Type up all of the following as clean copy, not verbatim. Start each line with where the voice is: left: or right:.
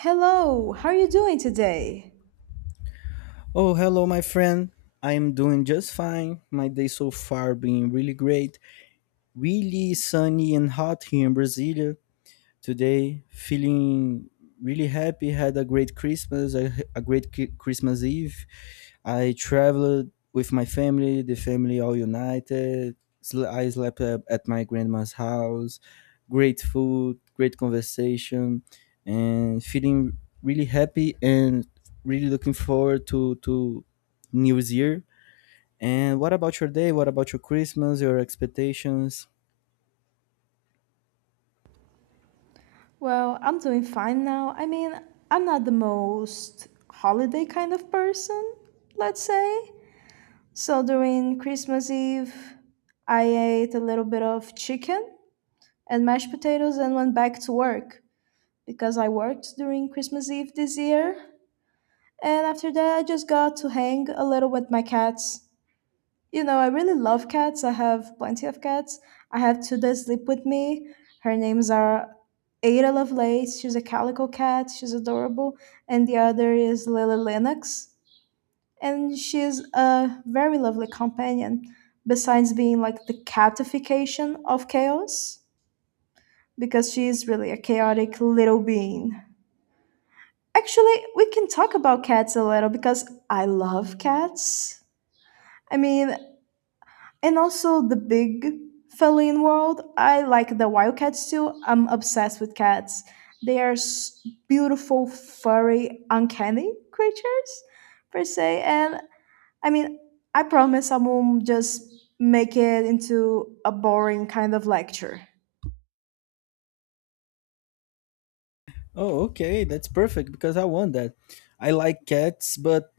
right: Hello, how are you doing today?
left: Oh, hello, my friend. I am doing just fine. My day so far been really great. Really sunny and hot here in Brasilia today, feeling really happy. Had a great Christmas, a great Christmas Eve. I traveled with my family, the family all united. I slept at my grandma's house. Great food, great conversation, and feeling really happy and really looking forward to New Year. And what about your day? What about your Christmas? Your expectations?
right: Well, I'm doing fine now. I mean, I'm not the most holiday kind of person, let's say. So during Christmas Eve, I ate a little bit of chicken and mashed potatoes and went back to work because I worked during Christmas Eve this year. And after that, I just got to hang a little with my cats. I really love cats. I have plenty of cats. I have two that sleep with me. Her names are Ada Lovelace. She's a calico cat. She's adorable. And the other is Lily Lennox. And she's a very lovely companion, besides being like the catification of chaos, because she is really a chaotic little being. Actually, we can talk about cats a little because I love cats. I mean, and also the big feline world. I like the wild cats too. I'm obsessed with cats. They are beautiful, furry, uncanny creatures, per se. And I mean, I promise I won't just make it into a boring kind of lecture.
left: Oh, okay, that's perfect because I want that. I like cats, but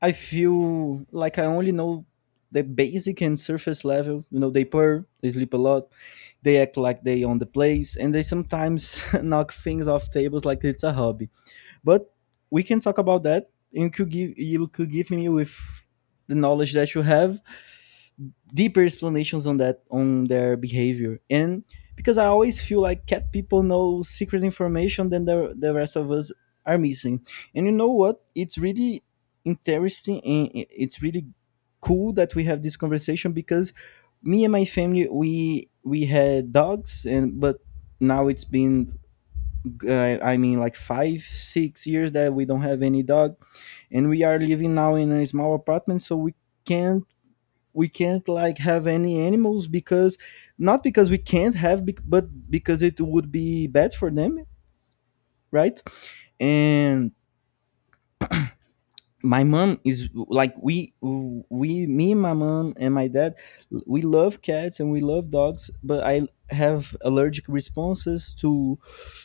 left: I feel like I only know the basic and surface level. You know, they purr, they sleep a lot, they act like they own the place, and they sometimes knock things off tables like it's a hobby. But we can talk about that, and you could give me with the knowledge that you have deeper explanations on that, on their behavior. And because I always feel like cat people know secret information than the rest of us are missing. And you know what, it's really interesting, and it's really cool that we have this conversation, because me and my family, we had dogs. And but now it's been I mean like five six years that we don't have any dog, and we are living now in a small apartment, so can't we can't like have any animals, because not because we can't have, but because it would be bad for them, right? And my mom is like, we me and my mom and my dad, we love cats and we love dogs, but I have allergic responses to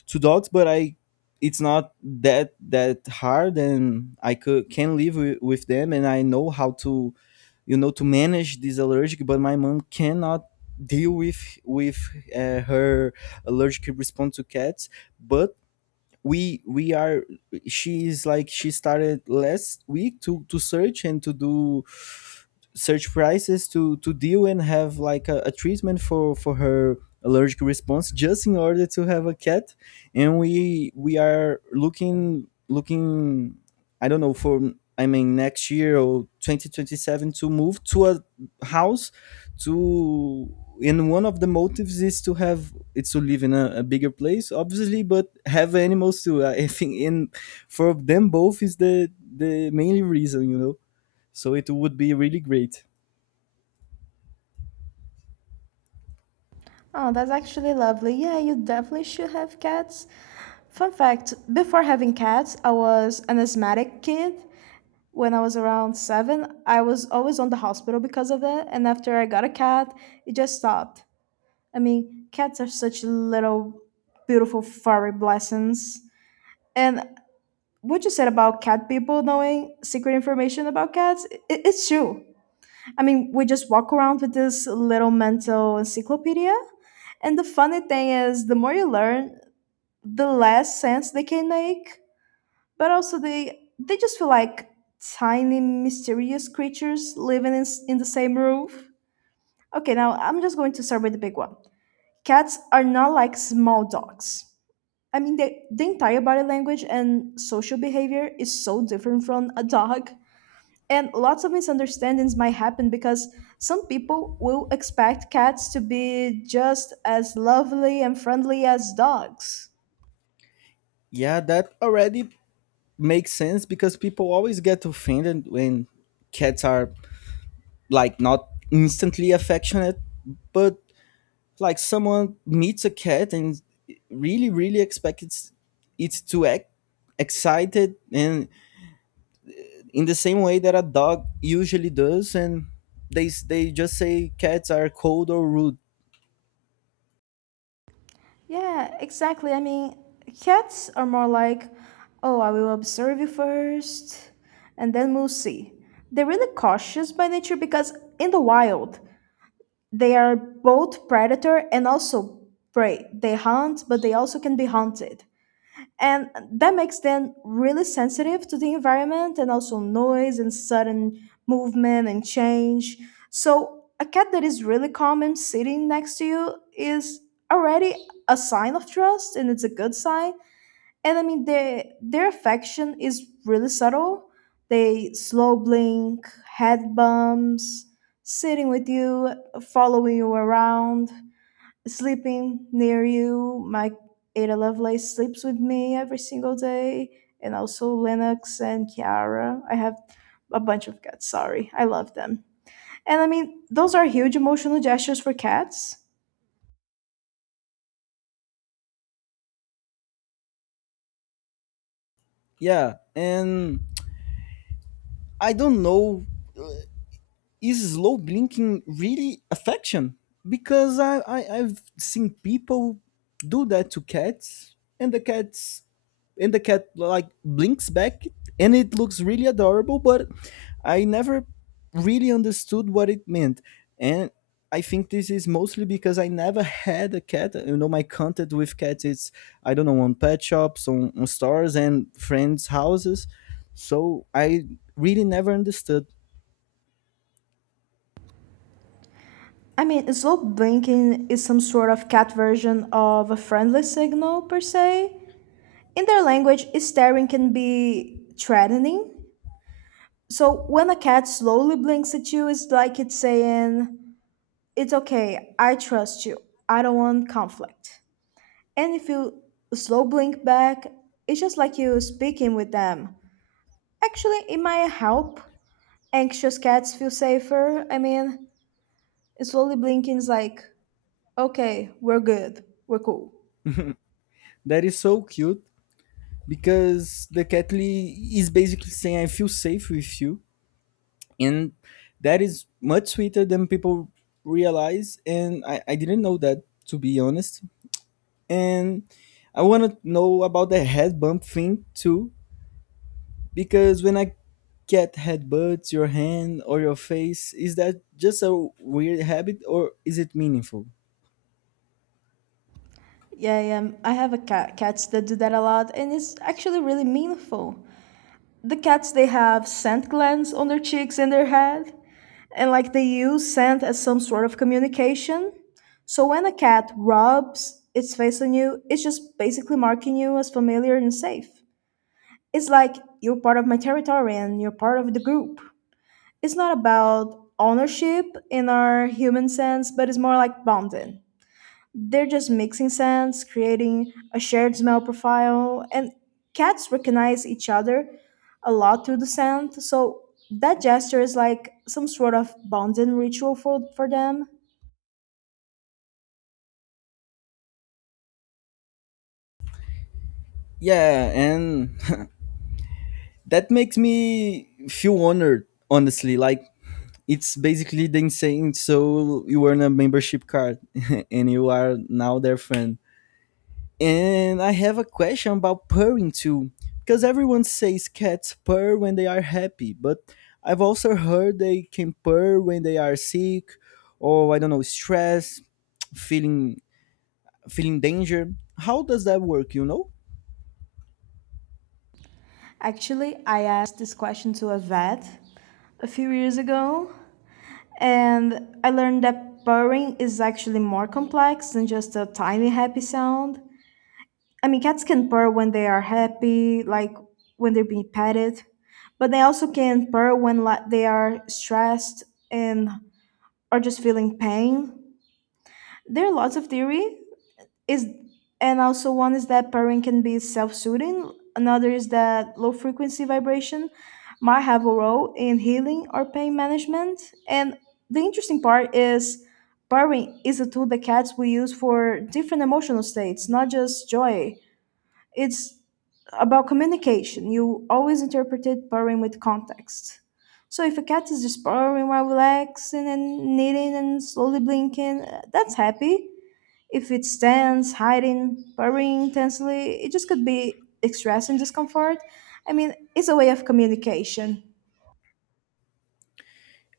left: to dogs. But I it's not that hard, and I could can live with them, and I know how to you know to manage this allergic. But my mom cannot deal with her allergic response to cats. But we are she's like, she started last week to search and to do search prices to deal and have like a treatment for her allergic response just in order to have a cat. And we are looking, I don't know, for, I mean, next year or 2027, to move to a house, to and one of the motives is to have, it's to live in a bigger place, obviously, but have animals too. I think in for them both is the main reason. So it would be really great.
right: Oh, that's actually lovely. Yeah, you definitely should have cats. Fun fact before having cats, I was an asthmatic kid when I was around seven, I was always on the hospital because of that. And after I got a cat, it just stopped. I mean, cats are such little, beautiful, furry blessings. And what you said about cat people knowing secret information about cats, it's true. I mean, we just walk around with this little mental encyclopedia. And the funny thing is, the more you learn, the less sense they can make. But also they just feel like tiny mysterious creatures living in the same roof. Okay, now I'm just going to start with the big one. Cats are not like small dogs. I mean, the entire body language and social behavior is so different from a dog. And lots of misunderstandings might happen because some people will expect cats to be just as lovely and friendly as dogs.
left: Yeah, that already makes sense because people always get offended when cats are like not instantly affectionate, but like someone meets a cat and really, really expects it to act excited and in the same way that a dog usually does, and they just say cats are cold or rude.
right: Yeah, exactly. I mean, cats are more like, oh, I will observe you first, and then we'll see. They're really cautious by nature because in the wild, they are both predator and also prey. They hunt, but they also can be hunted, and that makes them really sensitive to the environment and also noise and sudden movement and change. So a cat that is really calm and sitting next to you is already a sign of trust, and it's a good sign. And I mean, their affection is really subtle. They slow blink, head bumps, sitting with you, following you around, sleeping near you. My Ada Lovelace sleeps with me every single day, and also Lennox and Kiara. I have a bunch of cats. Sorry, I love them. And I mean, those are huge emotional gestures for cats.
left: Yeah, and I don't know, is slow blinking really affection? Because I've seen people do that to cats, and the cat like blinks back, and it looks really adorable. But I never really understood what it meant, and I think this is mostly because I never had a cat. My contact with cats is, I don't know, on pet shops, on stores, and friends' houses. So I really never understood.
right: I mean, slow blinking is some sort of cat version of a friendly signal, per se. In their language, staring can be threatening. So when a cat slowly blinks at you, it's like it's saying, "It's okay, I trust you. I don't want conflict." And if you slow blink back, it's just like you speaking with them. Actually, it might help. Anxious cats feel safer. I mean, slowly blinking is like, okay, we're good, we're cool.
left: That is so cute, because the Catley is basically saying I feel safe with you, and that is much sweeter than people realize. And I didn't know that, to be honest. And I want to know about the head bump thing too, because when I get headbutts your hand or your face, is that just a weird habit or is it meaningful?
right: Yeah, yeah. I have a cat cats that do that a lot, and it's actually really meaningful. The cats, they have scent glands on their cheeks and their head, and like they use scent as some sort of communication. So when a cat rubs its face on you, it's just basically marking you as familiar and safe. It's like you're part of my territory and you're part of the group. It's not about ownership in our human sense, but it's more like bonding. They're just mixing scents, creating a shared smell profile, and cats recognize each other a lot through the scent. So that gesture is like some sort of bonding ritual for them.
left: Yeah, and that makes me feel honored, honestly. Like, it's basically them saying, so you earn a membership card and you are now their friend. And I have a question about purring too, because everyone says cats purr when they are happy, but I've also heard they can purr when they are sick or, I don't know, stress, feeling feeling danger. How does that work?
right: Actually, I asked this question to a vet a few years ago, and I learned that purring is actually more complex than just a tiny happy sound. I mean, cats can purr when they are happy, like when they're being petted, but they also can purr when they are stressed and are just feeling pain. There are lots of theory. Is And also one is that purring can be self-soothing. Another is that low frequency vibration might have a role in healing or pain management. And the interesting part is purring is a tool that cats will use for different emotional states, not just joy. It's about communication. You always interpreted purring with context. So if a cat is just purring while relaxing and knitting and slowly blinking, that's happy. If it stands, hiding, purring intensely, it just could be expressing discomfort. I mean, it's a way of communication.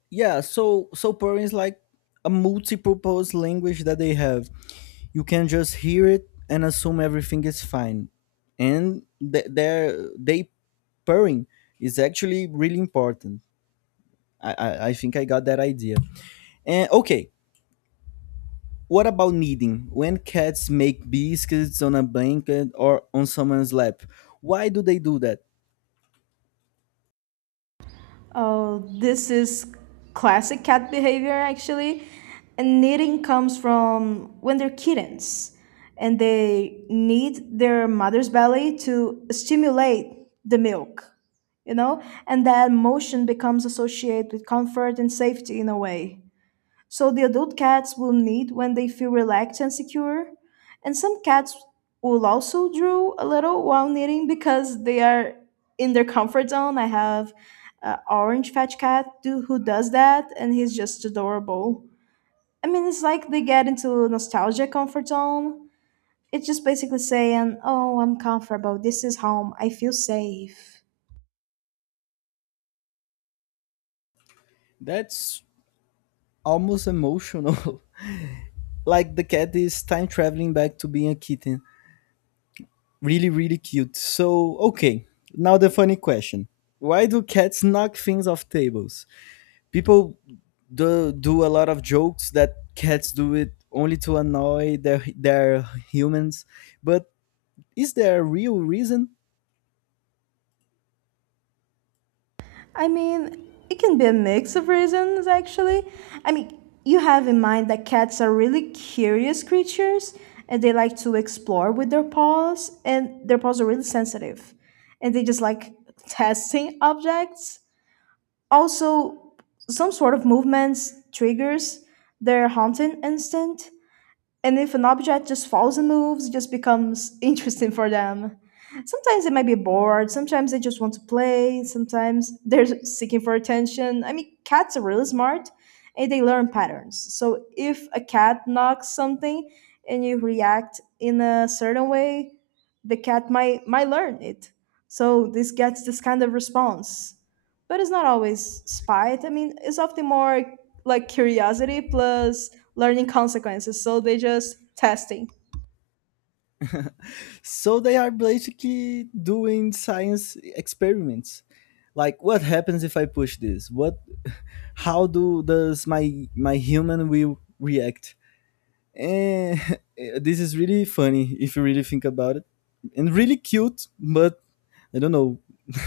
left: Yeah, so purring is like a multi-purpose language that they have. You can just hear it and assume everything is fine, and th- their they purring is actually really important. I think I got that idea. And okay, what about kneading, when cats make biscuits on a blanket or on someone's lap? Why do they do that?
right: Oh, this is classic cat behavior, actually. And knitting comes from when they're kittens and they need their mother's belly to stimulate the milk, you know? And that motion becomes associated with comfort and safety in a way. So the adult cats will need when they feel relaxed and secure. And some cats will also drool a little while knitting because they are in their comfort zone. I have an orange fetch cat do, who does that, and he's just adorable. I mean, it's like they get into nostalgia comfort zone. It's just basically saying, "Oh, I'm comfortable. This is home. I feel safe."
left: That's almost emotional like the cat is time traveling back to being a kitten. Really, really cute. So okay, now the funny question: why do cats knock things off tables? People do a lot of jokes that cats do it only to annoy their humans. But is there a real reason?
right: I mean, it can be a mix of reasons, actually. I mean, you have in mind that cats are really curious creatures and they like to explore with their paws, and their paws are really sensitive and they just like testing objects. Also, some sort of movements triggers their hunting instinct, and if an object just falls and moves, it just becomes interesting for them. Sometimes they might be bored, sometimes they just want to play, sometimes they're seeking for attention. I mean, cats are really smart and they learn patterns. So if a cat knocks something and you react in a certain way, the cat might learn it. So this gets this kind of response. But it's not always spite. I mean, it's often more like curiosity plus learning consequences, so they just testing.
left: So they are basically doing science experiments, like, what happens if I push this, what how do does my human will react? And this is really funny if you really think about it, and really cute. But I don't know.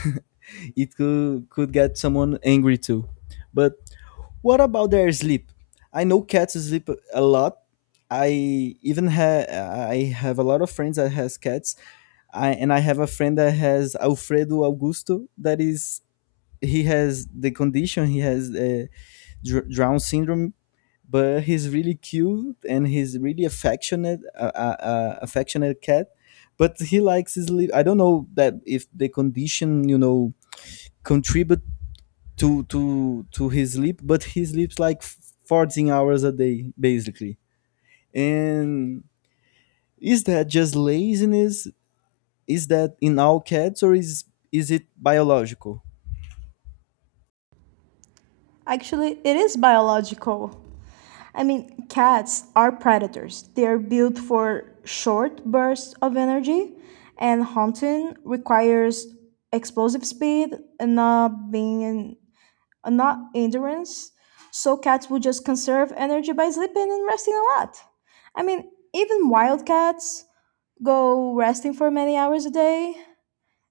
left: It could get someone angry too. But what about their sleep? I know cats sleep a lot. I I have a lot of friends that has cats. I have a friend that has Alfredo Augusto. That is, he has the condition. He has Down syndrome, but he's really cute and he's really affectionate, affectionate cat. But he likes his sleep. I don't know that if the condition contribute to his sleep, but he sleeps like 14 hours a day, basically. And is that just laziness? Is that in all cats, or is it biological?
right: Actually, it is biological. I mean, cats are predators. They are built for short bursts of energy, and hunting requires explosive speed and not being in, not endurance. So cats will just conserve energy by sleeping and resting a lot. I mean, even wild cats go resting for many hours a day,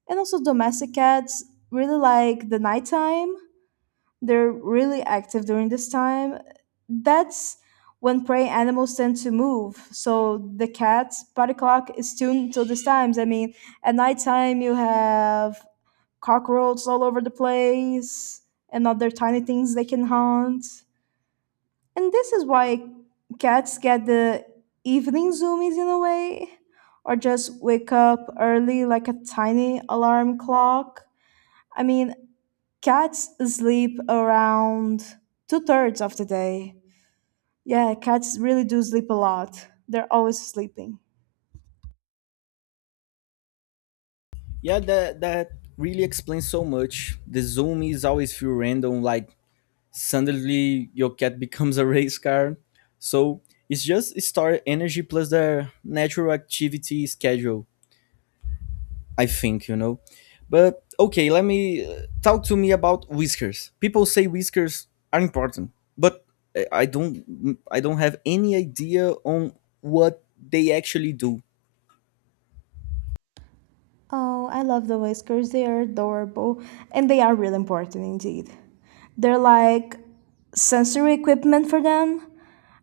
right: and also domestic cats really like the nighttime. They're really active during this time. That's when prey animals tend to move. So the cat's body clock is tuned to these times. I mean, at nighttime, you have cockroaches all over the place and other tiny things they can hunt. And this is why cats get the evening zoomies in a way, or just wake up early like a tiny alarm clock. I mean, cats sleep around two-thirds of the day. Yeah, cats really do sleep a lot. They're always sleeping.
left: Yeah, that really explains so much. The zoomies always feel random, like suddenly your cat becomes a race car. So it's just start energy plus their natural activity schedule, I think. But okay, let me talk to me about whiskers. People say whiskers are important, but I don't have any idea on what they actually do.
right: Oh, I love the whiskers. They are adorable and they are really important indeed. They're like sensory equipment for them.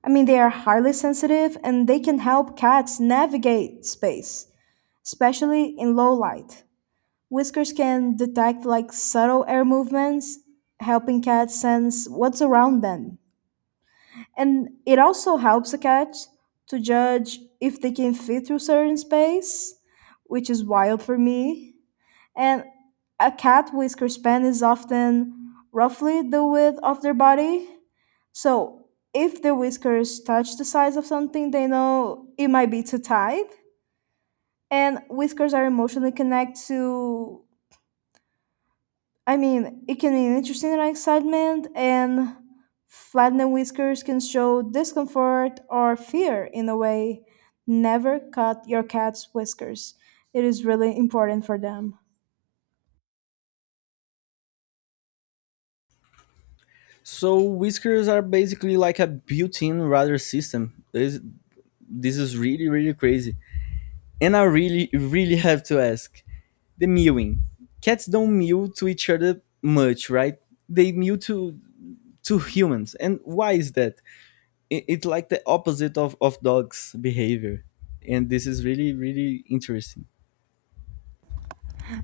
right: I mean, they are highly sensitive and they can help cats navigate space, especially in low light. Whiskers can detect like subtle air movements, helping cats sense what's around them. And it also helps a cat to judge if they can fit through certain space, which is wild for me. And a cat whisker span is often roughly the width of their body. So if the whiskers touch the sides of something, they know it might be too tight. And whiskers are emotionally connected to. I mean, it can be interesting and excitement, and flattened whiskers can show discomfort or fear in a way. Never cut your cat's whiskers, it is really important for them.
left: So whiskers are basically like a built-in radar system. This is really, really crazy. And I really, really have to ask. The mewing. Cats don't mew to each other much, right? They mew to humans. And why is that? It's like the opposite of dogs behavior, and this is really, really interesting.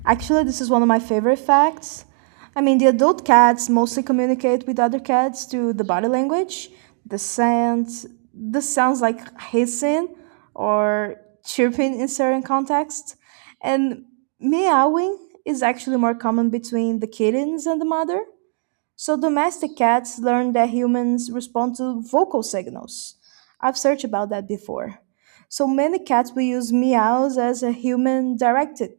right: Actually, this is one of my favorite facts. I mean, the adult cats mostly communicate with other cats through the body language, the sounds, the sounds like hissing or chirping in certain contexts, and meowing is actually more common between the kittens and the mother. So domestic cats learn that humans respond to vocal signals. I've searched about that before. So many cats will use meows as a human directed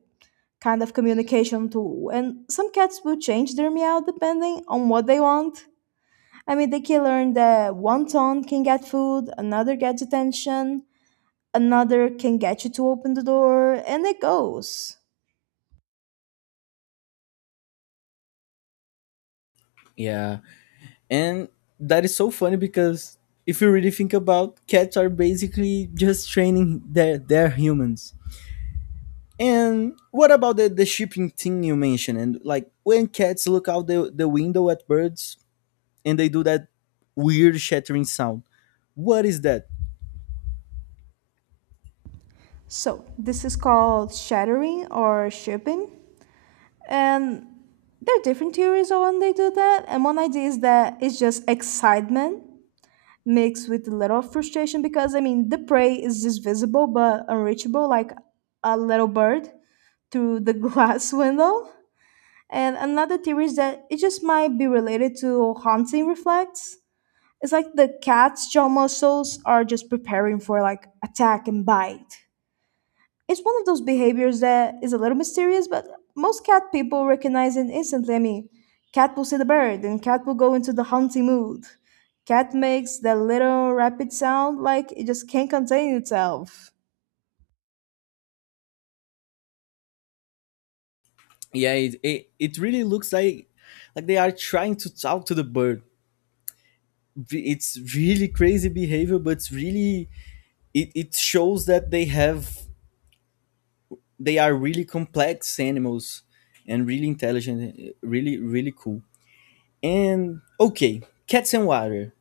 right: kind of communication tool. And some cats will change their meow depending on what they want. I mean, they can learn that one tone can get food, another gets attention, another can get you to open the door, and it goes.
left: Yeah, and that is so funny because, if you really think about, cats are basically just training their humans. And what about the shipping thing you mentioned, and like when cats look out the window at birds and they do that weird shattering sound? What is that?
right: So, this is called shattering or shipping. And there are different theories on when they do that. And one idea is that it's just excitement mixed with a little frustration because, I mean, the prey is just visible but unreachable, like a little bird through the glass window. And another theory is that it just might be related to haunting reflex. It's like the cat's jaw muscles are just preparing for like attack and bite. It's one of those behaviors that is a little mysterious, but most cat people recognize it instantly. I mean, cat will see the bird and cat will go into the hunting mood. Cat makes that little rapid sound like it just can't contain itself.
left: Yeah, it really looks like they are trying to talk to the bird. It's really crazy behavior, but it's really, it shows that they are really complex animals and really intelligent, really, really cool. And okay, cats and water.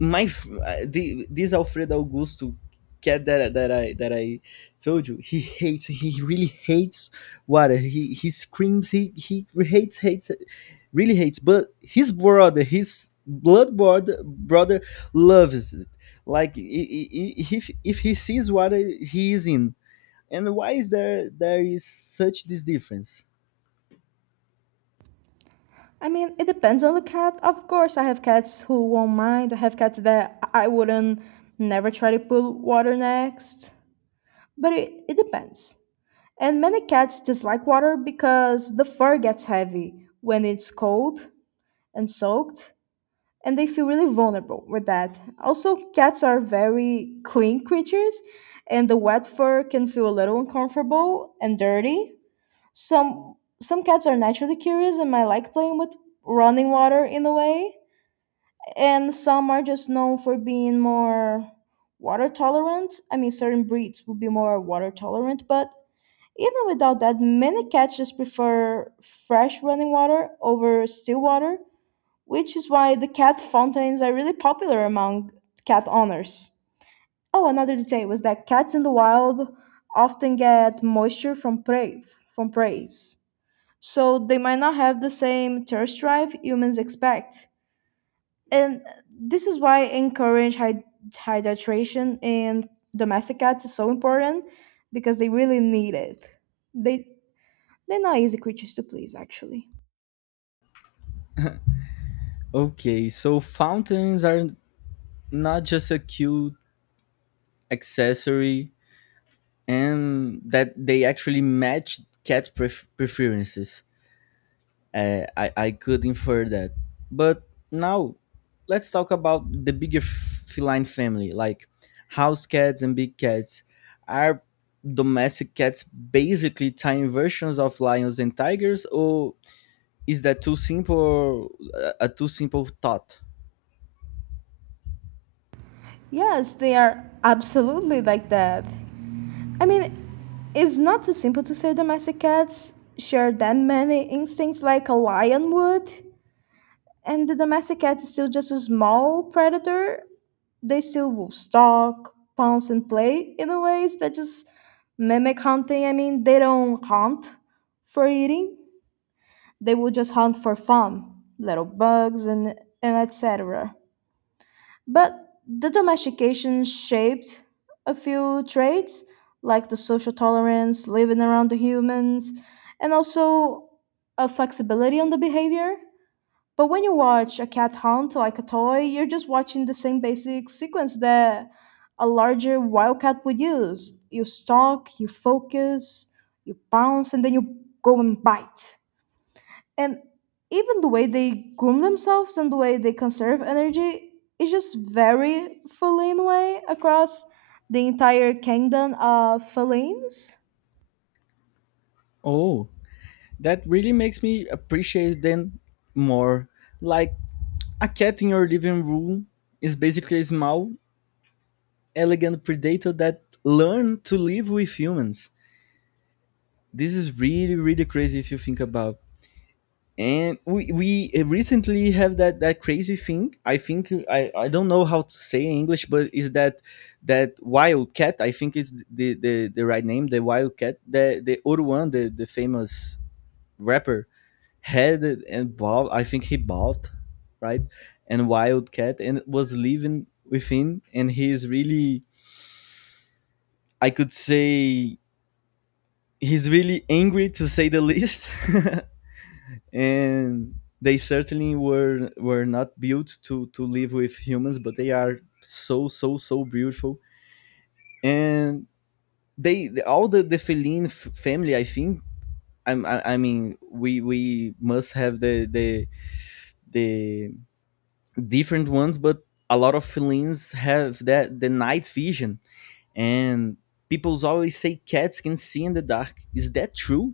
left: This Alfredo Augusto cat that I told you, he hates. He really hates water. He screams. He hates, hates, really hates. But his brother, his blood brother loves it. Like if he sees water, he is in. And why is there there is such this difference?
right: I mean, it depends on the cat. Of course, I have cats who won't mind. I have cats that I wouldn't never try to put water next. But it depends. And many cats dislike water because the fur gets heavy when it's cold and soaked, and they feel really vulnerable with that. Also, cats are very clean creatures, and the wet fur can feel a little uncomfortable and dirty. Some cats are naturally curious and might like playing with running water in a way. And some are just known for being more water tolerant. I mean, certain breeds would be more water tolerant, but even without that, many cats just prefer fresh running water over still water, which is why the cat fountains are really popular among cat owners. Oh, another detail was that cats in the wild often get moisture from prey's, so they might not have the same thirst drive humans expect. And this is why encourage hydration in domestic cats is so important because they really need it. They they're not easy creatures to please actually.
left: Okay, so fountains are not just a cute accessory, and that they actually matched cat preferences. I could infer that, but now let's talk about the bigger feline family, like house cats and big cats. Are domestic cats basically tiny versions of lions and tigers, or is that too simple? A too simple thought?
right: Yes, they are absolutely like that. I mean, it's not too simple to say domestic cats share that many instincts like a lion would, and the domestic cat is still just a small predator. They still will stalk, pounce, and play in the ways that just mimic hunting. I mean, they don't hunt for eating; they will just hunt for fun, little bugs and etc. But the domestication shaped a few traits like the social tolerance, living around the humans, and also a flexibility on the behavior. But when you watch a cat hunt like a toy, you're just watching the same basic sequence that a larger wildcat would use. You stalk, you focus, you bounce, and then you go and bite. And even the way they groom themselves and the way they conserve energy is just very feline way across the entire kingdom of felines.
left: Oh, that really makes me appreciate them more. Like, a cat in your living room is basically a small, elegant predator that learned to live with humans. This is really, really crazy if you think about. And we recently have that crazy thing. I think I don't know how to say in English, but is that wildcat? I think is the right name. The wildcat. The Oruan, the famous rapper, had it and bought i think he bought, right? And wildcat, and was living with him, and he is really, I could say, he's really angry, to say the least. And they certainly were not built to live with humans, but they are so, so, so beautiful. And they all the feline family, I think, I mean, we must have the different ones, but a lot of felines have that, the night vision, and people always say cats can see in the dark. Is that true?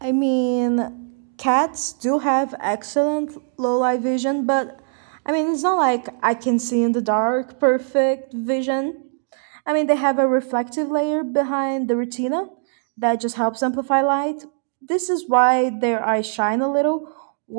right: I mean, cats do have excellent low light vision, but I mean, it's not like I can see in the dark perfect vision. I mean, they have a reflective layer behind the retina that just helps amplify light. This is why their eyes shine a little when